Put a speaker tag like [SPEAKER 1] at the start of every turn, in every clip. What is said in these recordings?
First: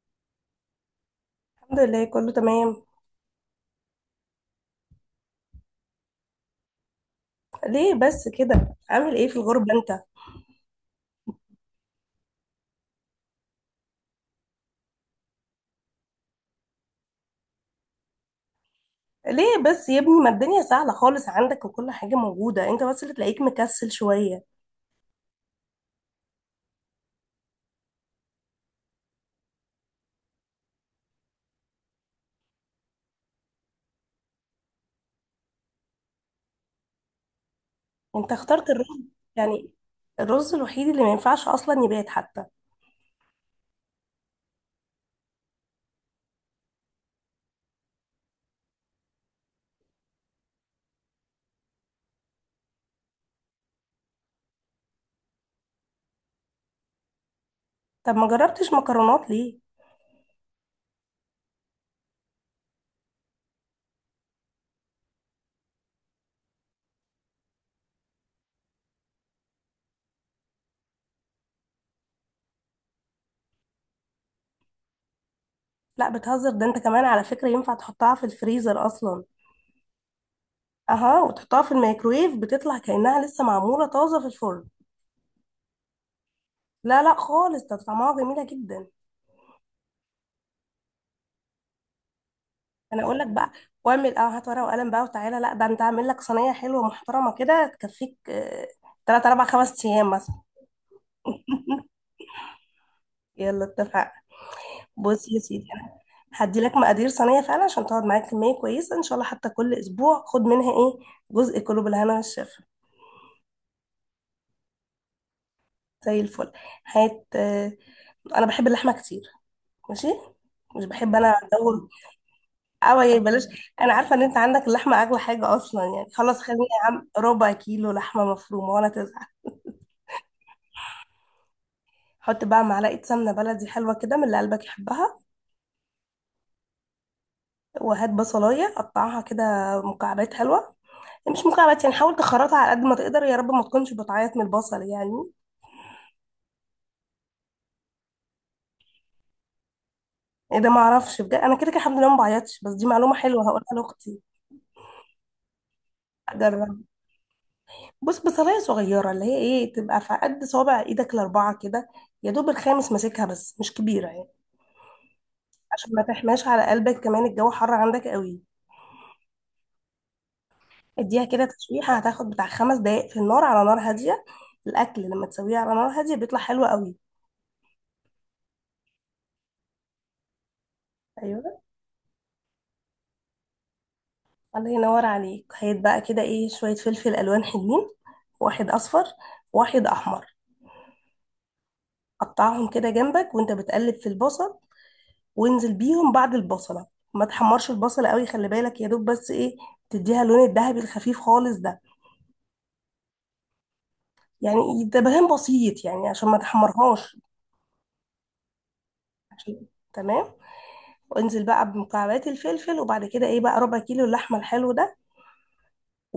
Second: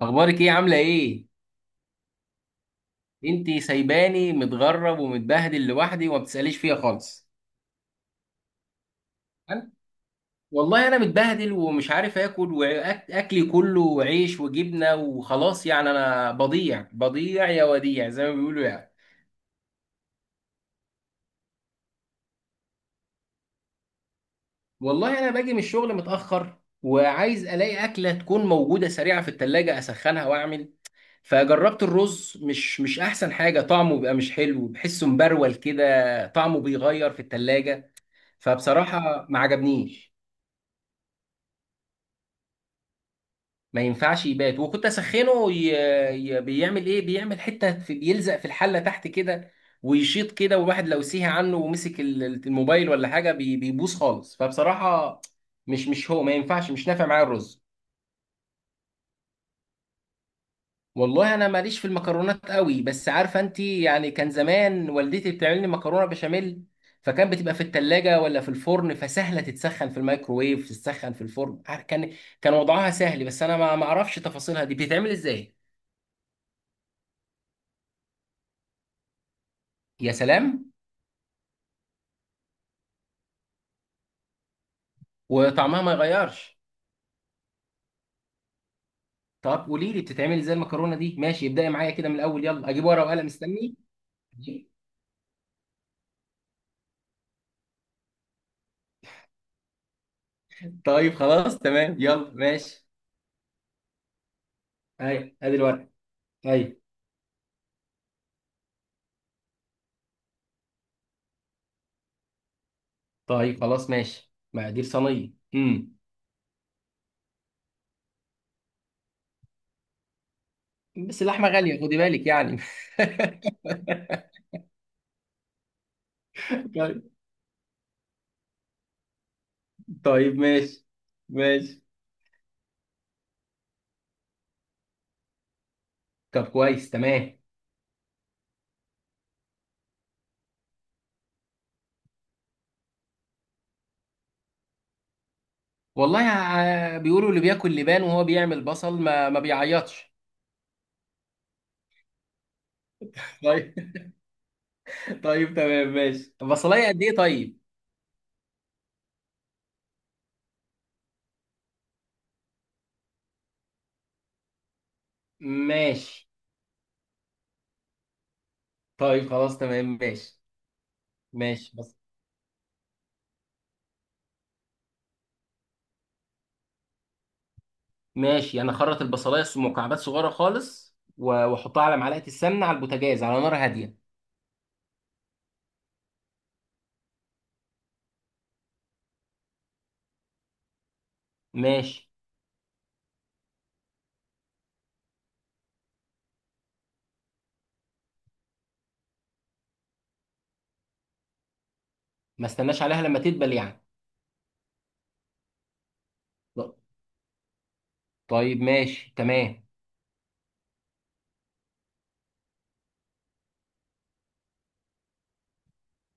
[SPEAKER 1] اخبارك ايه؟ عامله ايه؟
[SPEAKER 2] الحمد لله، كله تمام.
[SPEAKER 1] انت سايباني متغرب ومتبهدل لوحدي وما بتساليش فيها خالص.
[SPEAKER 2] ليه بس كده؟ عامل ايه في الغربة
[SPEAKER 1] أنا؟
[SPEAKER 2] انت؟
[SPEAKER 1] والله انا متبهدل ومش عارف اكل، واكلي كله عيش وجبنه وخلاص، يعني انا بضيع يا وديع زي ما بيقولوا يعني.
[SPEAKER 2] ليه بس يا ابني؟ ما الدنيا سهلة خالص عندك وكل حاجة موجودة، انت بس اللي تلاقيك مكسل شوية.
[SPEAKER 1] والله انا باجي من الشغل متاخر وعايز الاقي اكله تكون موجوده سريعه في التلاجة، اسخنها واعمل. فجربت الرز، مش احسن حاجه، طعمه بيبقى مش حلو، بحسه مبرول كده، طعمه بيغير في التلاجة.
[SPEAKER 2] انت اخترت الرز؟
[SPEAKER 1] فبصراحه ما
[SPEAKER 2] يعني
[SPEAKER 1] عجبنيش.
[SPEAKER 2] الرز الوحيد اللي ما ينفعش اصلا يبات حتى.
[SPEAKER 1] ما ينفعش يبات، وكنت اسخنه بيعمل ايه، بيعمل حته بيلزق في الحله تحت كده، ويشيط كده، والواحد لو سيها عنه ومسك الموبايل ولا حاجه بيبوظ خالص. فبصراحه مش هو ما ينفعش، مش نافع معايا الرز.
[SPEAKER 2] طب ما جربتش مكرونات ليه؟
[SPEAKER 1] والله انا ماليش في المكرونات قوي، بس عارفه انت يعني كان زمان والدتي بتعمل لي مكرونه بشاميل، فكان بتبقى في التلاجة ولا في الفرن، فسهلة تتسخن في الميكروويف، تتسخن في الفرن، كان كان وضعها سهل، بس انا ما اعرفش تفاصيلها دي بتتعمل ازاي.
[SPEAKER 2] لا بتهزر، ده انت كمان على فكرة ينفع تحطها في الفريزر اصلا.
[SPEAKER 1] يا سلام.
[SPEAKER 2] اها، وتحطها في الميكرويف بتطلع كأنها لسه معمولة طازة في الفرن.
[SPEAKER 1] وطعمها ما يغيرش؟
[SPEAKER 2] لا لا خالص، ده طعمها جميلة جدا.
[SPEAKER 1] طب قولي لي بتتعمل ازاي المكرونه دي، ماشي، ابدأي معايا كده من الاول، يلا اجيب
[SPEAKER 2] انا
[SPEAKER 1] ورقه
[SPEAKER 2] اقول لك
[SPEAKER 1] وقلم،
[SPEAKER 2] بقى،
[SPEAKER 1] مستني.
[SPEAKER 2] واعمل اه هات ورقه وقلم بقى وتعالى. لا ده انت اعمل لك صينيه حلوه محترمه كده تكفيك تلات اربع خمس ايام مثلا.
[SPEAKER 1] طيب خلاص تمام يلا ماشي.
[SPEAKER 2] يلا اتفقنا. بص
[SPEAKER 1] اي،
[SPEAKER 2] يا
[SPEAKER 1] ادي
[SPEAKER 2] سيدي،
[SPEAKER 1] الورقه.
[SPEAKER 2] انا هدي لك
[SPEAKER 1] اي.
[SPEAKER 2] مقادير صينيه فعلا عشان تقعد معاك كميه كويسه ان شاء الله، حتى كل اسبوع خد منها ايه جزء، كله بالهنا والشفا.
[SPEAKER 1] طيب خلاص ماشي، مقادير صينيه،
[SPEAKER 2] زي الفل. هات انا بحب اللحمه كتير، ماشي. مش بحب
[SPEAKER 1] بس
[SPEAKER 2] انا
[SPEAKER 1] اللحمه غاليه
[SPEAKER 2] جو
[SPEAKER 1] خدي بالك يعني.
[SPEAKER 2] او يا بلاش. انا عارفه ان انت عندك اللحمه اغلى حاجه اصلا، يعني خلاص خليني يا
[SPEAKER 1] طيب.
[SPEAKER 2] عم ربع كيلو لحمه مفرومه ولا تزهق.
[SPEAKER 1] طيب ماشي. ماشي.
[SPEAKER 2] حط بقى معلقة سمنة بلدي حلوة كده من اللي قلبك يحبها.
[SPEAKER 1] طب كويس تمام.
[SPEAKER 2] وهات بصلاية قطعها كده مكعبات حلوة. مش مكعبات يعني، حاول تخرطها على قد ما تقدر. يا رب ما تكونش بتعيط من البصل يعني.
[SPEAKER 1] والله بيقولوا اللي بياكل لبان وهو بيعمل بصل ما بيعيطش.
[SPEAKER 2] ايه ده؟ ما اعرفش بجد، انا كده كده الحمد لله ما بعيطش، بس دي معلومة حلوة هقولها
[SPEAKER 1] طيب.
[SPEAKER 2] لاختي.
[SPEAKER 1] طيب تمام ماشي،
[SPEAKER 2] اجرب.
[SPEAKER 1] بصلايه قد ايه طيب؟
[SPEAKER 2] بص، بصلاية صغيرة اللي هي ايه، تبقى في قد صوابع ايدك ال4 كده، يا دوب الخامس ماسكها، بس مش كبيرة يعني، عشان ما
[SPEAKER 1] ماشي.
[SPEAKER 2] تحماش على قلبك كمان الجو حر عندك قوي.
[SPEAKER 1] طيب خلاص تمام ماشي.
[SPEAKER 2] اديها كده
[SPEAKER 1] ماشي
[SPEAKER 2] تشويحة،
[SPEAKER 1] بس.
[SPEAKER 2] هتاخد بتاع 5 دقايق في النار على نار هادية. الأكل لما تسويه على نار هادية بيطلع حلو قوي.
[SPEAKER 1] ماشي، انا اخرط البصلايه، مكعبات صغيره خالص،
[SPEAKER 2] أيوة،
[SPEAKER 1] واحطها على معلقه السمنه على البوتاجاز على نار هاديه.
[SPEAKER 2] الله ينور عليك. هيت بقى كده إيه شوية فلفل ألوان حلوين، واحد أصفر، واحد أحمر.
[SPEAKER 1] ماشي
[SPEAKER 2] قطعهم كده جنبك وأنت بتقلب في البصل، وانزل بيهم بعد البصلة. ما تحمرش البصلة قوي، خلي بالك، يا دوب بس إيه تديها اللون الذهبي الخفيف خالص ده.
[SPEAKER 1] ما استناش عليها لما تدبل يعني.
[SPEAKER 2] يعني ده بهان بسيط يعني عشان ما
[SPEAKER 1] ط-
[SPEAKER 2] تحمرهاش.
[SPEAKER 1] طيب ماشي
[SPEAKER 2] عشان
[SPEAKER 1] تمام.
[SPEAKER 2] تمام. وانزل بقى بمكعبات الفلفل، وبعد كده ايه بقى ربع كيلو اللحمه الحلو ده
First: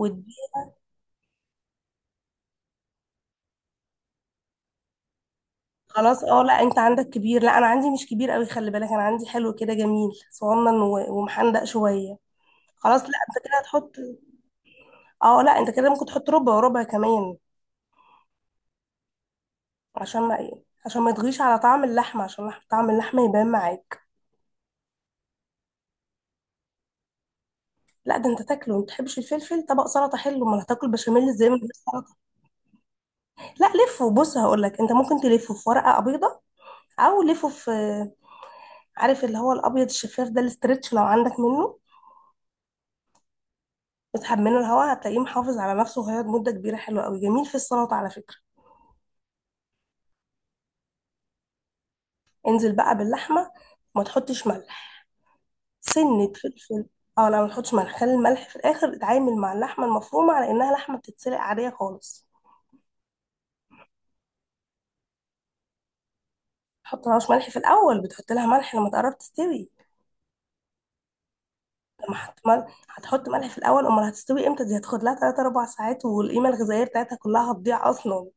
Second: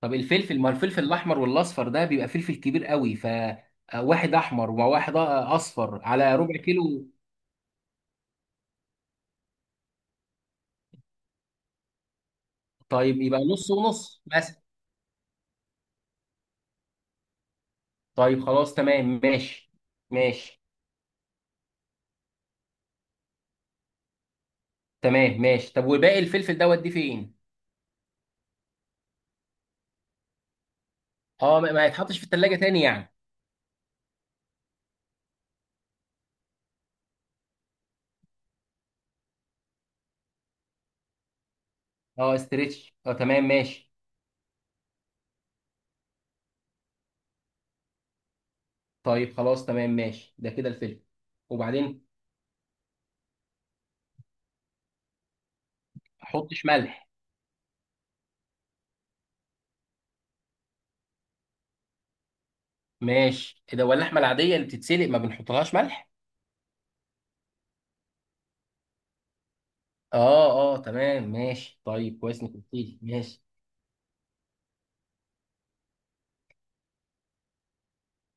[SPEAKER 1] طب الفلفل، ما الفلفل الاحمر والاصفر ده بيبقى فلفل كبير قوي، ف واحد احمر وواحد اصفر
[SPEAKER 2] خلاص
[SPEAKER 1] على
[SPEAKER 2] اه،
[SPEAKER 1] ربع
[SPEAKER 2] لا انت
[SPEAKER 1] كيلو؟
[SPEAKER 2] عندك كبير، لا انا عندي مش كبير قوي، خلي بالك، انا عندي حلو كده جميل صغنن و- ومحندق شويه. خلاص لا
[SPEAKER 1] طيب يبقى
[SPEAKER 2] انت كده
[SPEAKER 1] نص
[SPEAKER 2] هتحط.
[SPEAKER 1] ونص مثلا.
[SPEAKER 2] اه لا، انت كده ممكن تحط ربع وربع كمان،
[SPEAKER 1] طيب خلاص تمام ماشي.
[SPEAKER 2] عشان ما ايه،
[SPEAKER 1] ماشي
[SPEAKER 2] عشان ما يطغيش على طعم اللحمه، عشان طعم اللحمه يبان معاك.
[SPEAKER 1] تمام ماشي، طب وباقي الفلفل ده اوديه فين؟
[SPEAKER 2] لا ده انت تاكله، ما بتحبش الفلفل؟ طبق سلطه حلو، امال هتاكل بشاميل ازاي من
[SPEAKER 1] اه،
[SPEAKER 2] غير
[SPEAKER 1] ما
[SPEAKER 2] سلطه؟
[SPEAKER 1] يتحطش في التلاجة تاني يعني؟
[SPEAKER 2] لا لفه. بص هقول لك، انت ممكن تلفه في ورقه بيضه، او لفه في، عارف اللي هو الابيض الشفاف ده الاسترتش لو عندك منه.
[SPEAKER 1] اه استريتش، اه تمام ماشي.
[SPEAKER 2] اسحب منه الهواء هتلاقيه محافظ على نفسه، وهيقعد مده كبيره حلوه قوي جميل في السلطه على فكره.
[SPEAKER 1] طيب خلاص تمام ماشي، ده كده الفلفل. وبعدين ما
[SPEAKER 2] انزل بقى باللحمه، وما تحطش ملح، سنه
[SPEAKER 1] احطش
[SPEAKER 2] فلفل.
[SPEAKER 1] ملح؟
[SPEAKER 2] اه لا ما تحطش ملح، خلي الملح في الاخر. اتعامل مع اللحمه المفرومه على انها لحمه بتتسلق عاديه خالص.
[SPEAKER 1] ماشي. إيه ده، واللحمه العاديه اللي بتتسلق ما بنحطلهاش ملح؟
[SPEAKER 2] تحط لهاش ملح في الاول، بتحط لها ملح لما تقرب تستوي.
[SPEAKER 1] اه اه تمام ماشي،
[SPEAKER 2] لما
[SPEAKER 1] طيب كويس انك قلت لي،
[SPEAKER 2] هتحط
[SPEAKER 1] ماشي.
[SPEAKER 2] ملح في الاول، امال هتستوي امتى؟ دي هتاخد لها 3 4 ساعات، والقيمه الغذائيه بتاعتها كلها هتضيع اصلا.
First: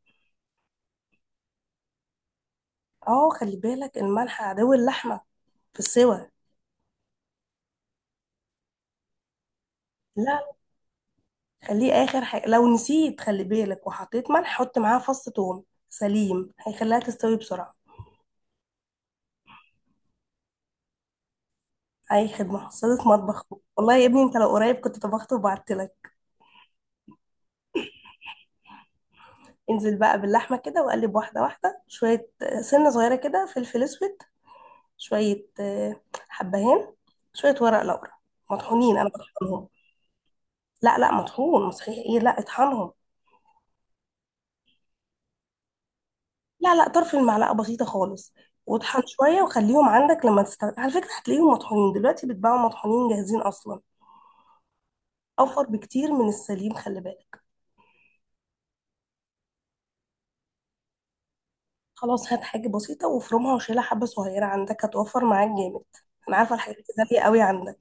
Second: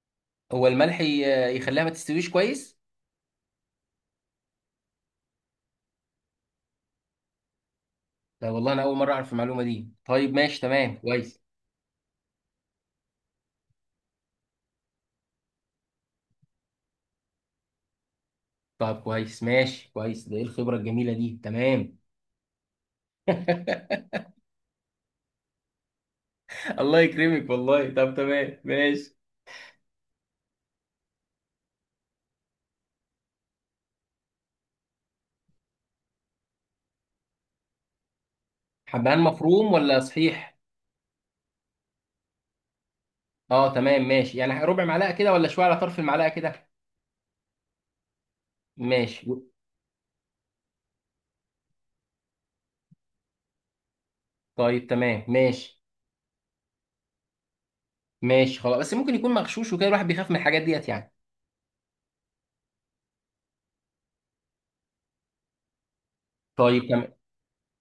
[SPEAKER 1] هو الملح يخليها ما تستويش كويس؟
[SPEAKER 2] اه خلي بالك، الملح عدو اللحمه في السوى.
[SPEAKER 1] لا والله انا اول مره اعرف المعلومه دي، طيب
[SPEAKER 2] لا
[SPEAKER 1] ماشي تمام كويس.
[SPEAKER 2] خليه اخر حاجه، لو نسيت خلي بالك وحطيت ملح حط معاها فص ثوم سليم، هيخليها تستوي بسرعه.
[SPEAKER 1] طب كويس ماشي كويس، ده ايه الخبره الجميله دي، تمام.
[SPEAKER 2] اي خدمه، صيدة مطبخ. والله يا ابني انت لو قريب كنت طبخت وبعت لك.
[SPEAKER 1] الله يكرمك والله، طب تمام ماشي.
[SPEAKER 2] انزل بقى باللحمه كده وقلب واحده واحده، شويه سنه صغيره كده فلفل اسود، شويه حبهان، شويه ورق لورا، مطحونين، انا
[SPEAKER 1] حبهان
[SPEAKER 2] بطحنهم.
[SPEAKER 1] مفروم ولا صحيح؟
[SPEAKER 2] لا لا مطحون صحيح ايه، لا اطحنهم.
[SPEAKER 1] اه تمام ماشي، يعني ربع معلقه كده ولا شويه على طرف المعلقه كده؟
[SPEAKER 2] لا لا طرف المعلقة بسيطة خالص. واطحن
[SPEAKER 1] ماشي.
[SPEAKER 2] شوية وخليهم عندك لما تستخدم، على فكرة هتلاقيهم مطحونين دلوقتي، بيتباعوا مطحونين جاهزين أصلا.
[SPEAKER 1] طيب تمام
[SPEAKER 2] أوفر
[SPEAKER 1] ماشي.
[SPEAKER 2] بكتير من السليم، خلي بالك.
[SPEAKER 1] ماشي خلاص، بس ممكن يكون مغشوش وكده، الواحد بيخاف من الحاجات ديت يعني.
[SPEAKER 2] خلاص هات حاجة بسيطة وافرمها وشيلها، حبة صغيرة عندك هتوفر معاك جامد. أنا عارفة الحاجات دي
[SPEAKER 1] طيب تمام.
[SPEAKER 2] غالية قوي عندك.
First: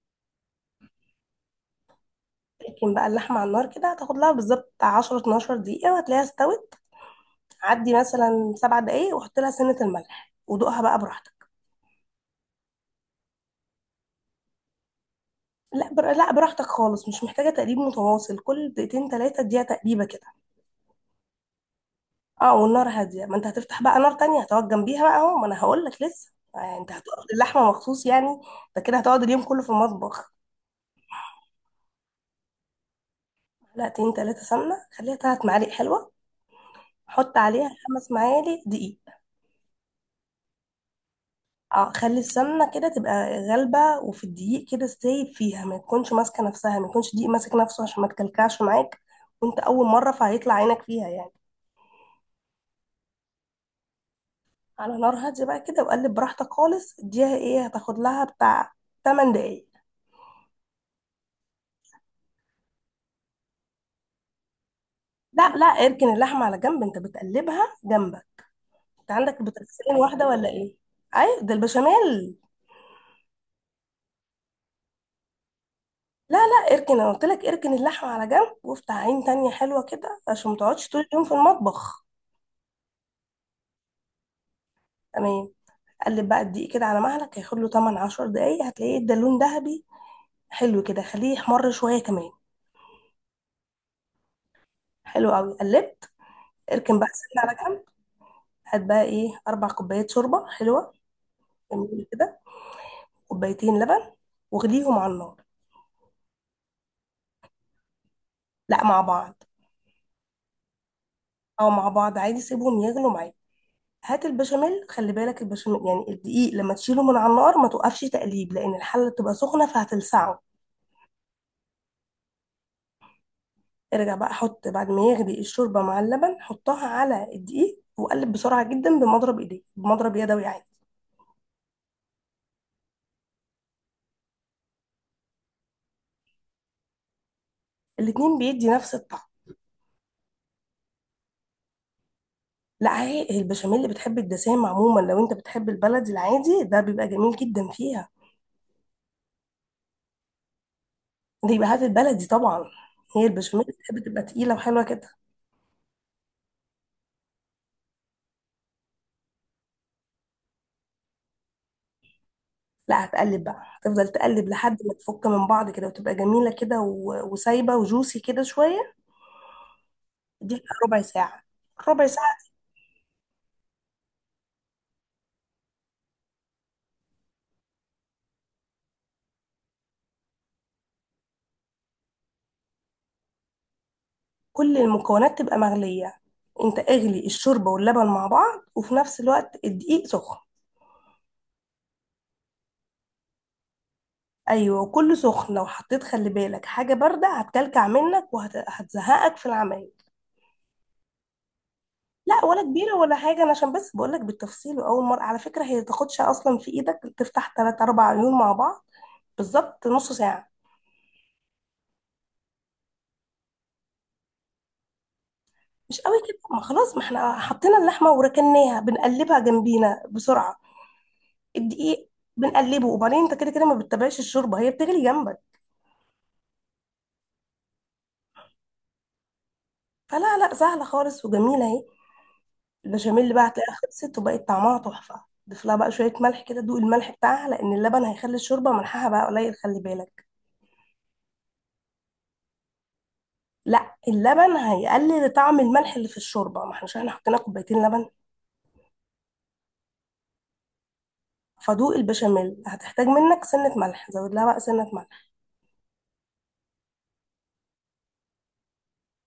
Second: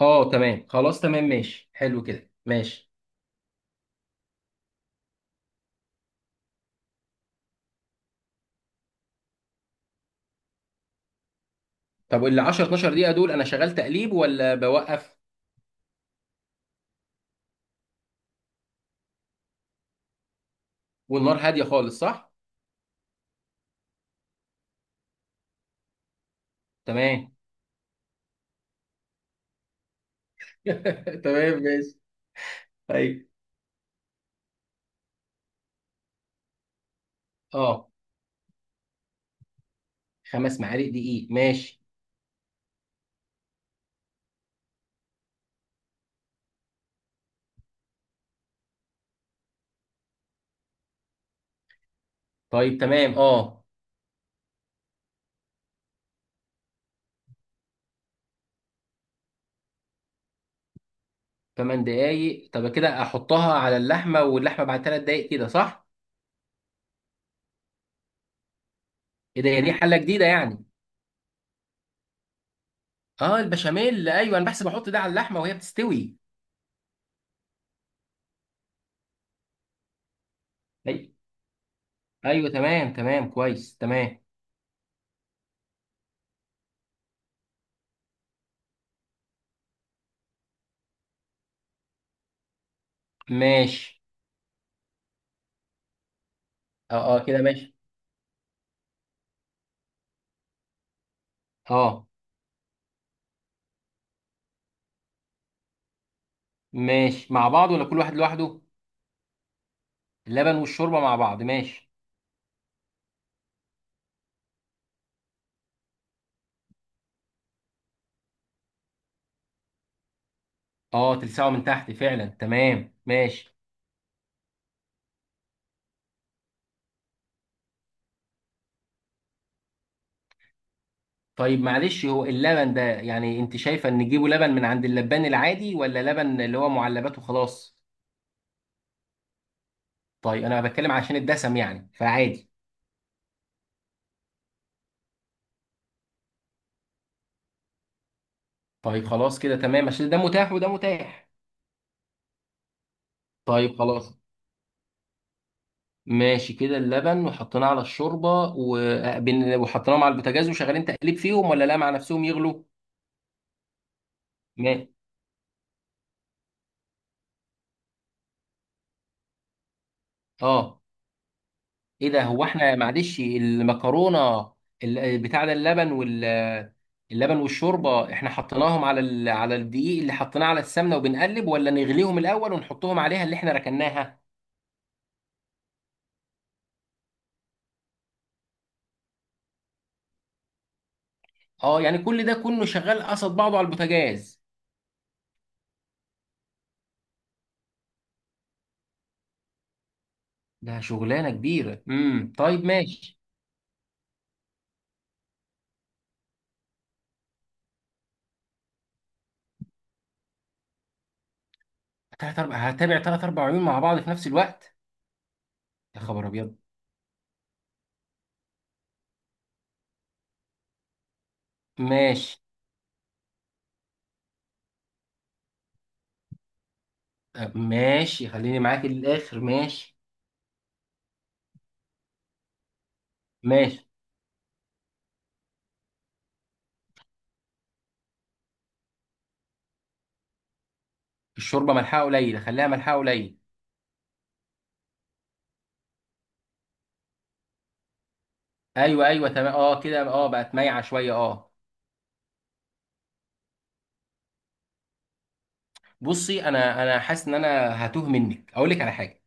[SPEAKER 1] اه تمام خلاص تمام ماشي، حلو كده ماشي.
[SPEAKER 2] لكن بقى اللحمة على النار كده هتاخد لها بالظبط 10 12 دقيقة وهتلاقيها استوت. عدي مثلا 7 دقايق وحط لها سنة الملح ودوقها بقى براحتك.
[SPEAKER 1] طب ال 10 12 دقيقه دول انا شغال تقليب ولا بوقف؟
[SPEAKER 2] لا براحتك خالص، مش محتاجة تقليب متواصل، كل دقيقتين تلاتة اديها تقليبة كده.
[SPEAKER 1] والنار هاديه خالص صح؟
[SPEAKER 2] اه والنار هادية، ما انت هتفتح بقى نار تانية هتقعد جنبيها بقى اهو، ما انا هقول لك لسه يعني، انت هتقف
[SPEAKER 1] تمام.
[SPEAKER 2] اللحمة مخصوص يعني. انت كده هتقعد اليوم كله في المطبخ.
[SPEAKER 1] تمام ماشي. طيب.
[SPEAKER 2] معلقتين تلاتة سمنة، خليها 3 معالق حلوة. حط عليها
[SPEAKER 1] اه،
[SPEAKER 2] 5 معالق دقيق.
[SPEAKER 1] خمس معالق دقيق ماشي.
[SPEAKER 2] اه خلي السمنة كده تبقى غالبة، وفي الدقيق كده سايب فيها، ما تكونش ماسكة نفسها، ما يكونش دقيق ماسك نفسه عشان ما تكلكعش معاك، وانت أول مرة فهيطلع عينك فيها يعني.
[SPEAKER 1] طيب تمام اه.
[SPEAKER 2] على نار هادية بقى كده وقلب براحتك خالص، اديها ايه، هتاخد لها بتاع 8 دقايق.
[SPEAKER 1] ثمان دقايق، طب كده احطها على اللحمه، واللحمه بعد ثلاث دقايق
[SPEAKER 2] لا
[SPEAKER 1] كده
[SPEAKER 2] لا
[SPEAKER 1] صح؟
[SPEAKER 2] اركن اللحمة على جنب، انت بتقلبها جنبك. انت عندك
[SPEAKER 1] ايه ده، هي دي
[SPEAKER 2] بتغسلين
[SPEAKER 1] حله جديده
[SPEAKER 2] واحدة ولا
[SPEAKER 1] يعني؟
[SPEAKER 2] ايه؟ ايوه ده البشاميل.
[SPEAKER 1] اه البشاميل، ايوه، انا بحسب احط ده على اللحمه وهي بتستوي.
[SPEAKER 2] لا لا اركن، انا قلت لك اركن اللحمة على جنب، وافتح عين تانية حلوة كده عشان ما تقعدش طول
[SPEAKER 1] أي.
[SPEAKER 2] اليوم في المطبخ.
[SPEAKER 1] ايوه تمام، تمام كويس تمام.
[SPEAKER 2] تمام. قلب بقى الدقيق كده على مهلك، هياخد له 8 10 دقايق هتلاقيه ادى لون ذهبي. حلو كده، خليه يحمر شوية كمان.
[SPEAKER 1] ماشي.
[SPEAKER 2] حلو قوي، قلبت. اركن بقى
[SPEAKER 1] اه اه
[SPEAKER 2] السمنة
[SPEAKER 1] كده
[SPEAKER 2] على
[SPEAKER 1] ماشي.
[SPEAKER 2] جنب. هات بقى ايه 4 كوبايات شوربة حلوة. جميل
[SPEAKER 1] اه.
[SPEAKER 2] كده. كوبايتين لبن، واغليهم على النار.
[SPEAKER 1] ماشي، مع بعض ولا كل واحد لوحده؟
[SPEAKER 2] لا مع بعض.
[SPEAKER 1] اللبن والشوربه مع بعض
[SPEAKER 2] او مع
[SPEAKER 1] ماشي.
[SPEAKER 2] بعض عادي، سيبهم يغلوا معاك. هات البشاميل، خلي بالك البشاميل يعني الدقيق لما تشيله من على النار ما توقفش تقليب، لان الحله بتبقى سخنه فهتلسعه.
[SPEAKER 1] اه تلسعه من تحت فعلا، تمام ماشي.
[SPEAKER 2] ارجع بقى، حط بعد ما يغلي الشوربه مع اللبن حطها على الدقيق وقلب بسرعه جدا بمضرب ايديك، بمضرب يدوي عادي.
[SPEAKER 1] طيب معلش، هو اللبن ده يعني انت شايفه ان نجيبه لبن من عند اللبان العادي ولا لبن اللي هو معلبات وخلاص؟
[SPEAKER 2] الاتنين بيدي نفس الطعم.
[SPEAKER 1] طيب انا بتكلم عشان الدسم يعني، فعادي.
[SPEAKER 2] لا هي البشاميل اللي بتحب الدسام عموما، لو انت بتحب البلدي العادي ده بيبقى جميل جدا فيها.
[SPEAKER 1] طيب خلاص كده تمام، عشان ده متاح وده متاح.
[SPEAKER 2] ده يبقى هات البلدي طبعا. هي البشاميل
[SPEAKER 1] طيب
[SPEAKER 2] بتحب
[SPEAKER 1] خلاص
[SPEAKER 2] تبقى تقيله وحلوه كده.
[SPEAKER 1] ماشي كده، اللبن وحطيناه على الشوربه، وحطيناهم على البوتاجاز وشغالين تقليب فيهم ولا لا مع نفسهم يغلوا؟
[SPEAKER 2] لا هتقلب بقى، هتفضل تقلب
[SPEAKER 1] ما
[SPEAKER 2] لحد ما تفك من بعض كده وتبقى جميلة كده و- وسايبة وجوسي كده شوية. دي
[SPEAKER 1] اه،
[SPEAKER 2] ربع ساعة. ربع
[SPEAKER 1] ايه ده،
[SPEAKER 2] ساعة.
[SPEAKER 1] هو احنا معلش المكرونه، بتاع ده، اللبن اللبن والشوربه احنا حطيناهم على على الدقيق اللي حطيناه على السمنه، وبنقلب ولا نغليهم الاول ونحطهم عليها اللي احنا ركناها؟
[SPEAKER 2] كل المكونات تبقى مغلية. انت اغلي الشوربة واللبن مع بعض، وفي نفس الوقت الدقيق سخن.
[SPEAKER 1] اه يعني كل ده كله شغال قصد بعضه على البوتاجاز؟
[SPEAKER 2] ايوه وكله سخن، لو حطيت خلي بالك حاجة باردة هتكلكع منك وهتزهقك في العمايل.
[SPEAKER 1] ده شغلانه كبيره،
[SPEAKER 2] لا ولا
[SPEAKER 1] طيب
[SPEAKER 2] كبيرة ولا
[SPEAKER 1] ماشي.
[SPEAKER 2] حاجة، أنا عشان بس بقولك بالتفصيل، وأول مرة على فكرة هي تاخدش أصلا في إيدك، تفتح تلات أربع عيون مع بعض، بالظبط نص ساعة.
[SPEAKER 1] تلات اربع هتابع، ثلاث اربع عيون مع بعض في نفس الوقت؟
[SPEAKER 2] مش
[SPEAKER 1] يا
[SPEAKER 2] قوي
[SPEAKER 1] خبر
[SPEAKER 2] كده،
[SPEAKER 1] ابيض.
[SPEAKER 2] ما خلاص، ما احنا حطينا اللحمه وركناها، بنقلبها جنبينا بسرعه. الدقيق
[SPEAKER 1] ماشي.
[SPEAKER 2] بنقلبه، وبعدين انت كده كده ما بتتابعش الشوربه هي بتغلي جنبك.
[SPEAKER 1] ماشي، خليني معاك للاخر ماشي.
[SPEAKER 2] فلا لا سهله خالص وجميله اهي. البشاميل بقى هتلاقيها
[SPEAKER 1] ماشي.
[SPEAKER 2] خلصت وبقت طعمها تحفه. ضيف لها بقى شويه ملح كده، دوق الملح بتاعها، لان اللبن هيخلي الشوربه ملحها بقى قليل، خلي بالك.
[SPEAKER 1] الشوربه ملحها قليل، خليها ملحها قليل.
[SPEAKER 2] لا اللبن هيقلل طعم الملح اللي في الشوربه، ما احنا مش احنا حطينا كوبايتين لبن.
[SPEAKER 1] ايوه ايوه تمام، اه كده، اه بقت مايعه شويه اه.
[SPEAKER 2] فدوق البشاميل هتحتاج منك سنه ملح، زود لها بقى سنه ملح.
[SPEAKER 1] بصي، انا حاسس ان انا هتوه منك، اقول لك على حاجه،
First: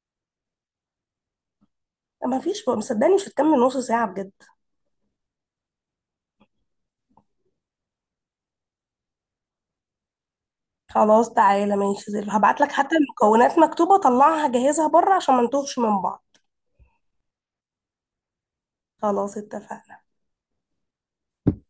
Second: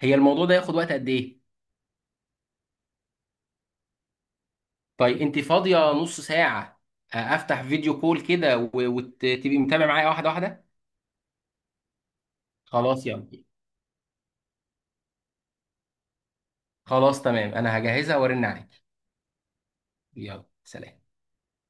[SPEAKER 1] هي الموضوع ده ياخد وقت قد ايه؟
[SPEAKER 2] ما فيش، بقى مصدقني مش هتكمل نص ساعه بجد.
[SPEAKER 1] طيب انت فاضيه نص ساعه؟ افتح فيديو كول كده وتبقي متابع معايا واحده واحده.
[SPEAKER 2] خلاص تعالى ماشي، زي هبعت لك حتى
[SPEAKER 1] خلاص يلا.
[SPEAKER 2] المكونات مكتوبة، طلعها جهزها بره عشان ما نتوهش من بعض.
[SPEAKER 1] خلاص تمام، انا هجهزها وارن عليك.
[SPEAKER 2] خلاص اتفقنا.
[SPEAKER 1] يلا سلام.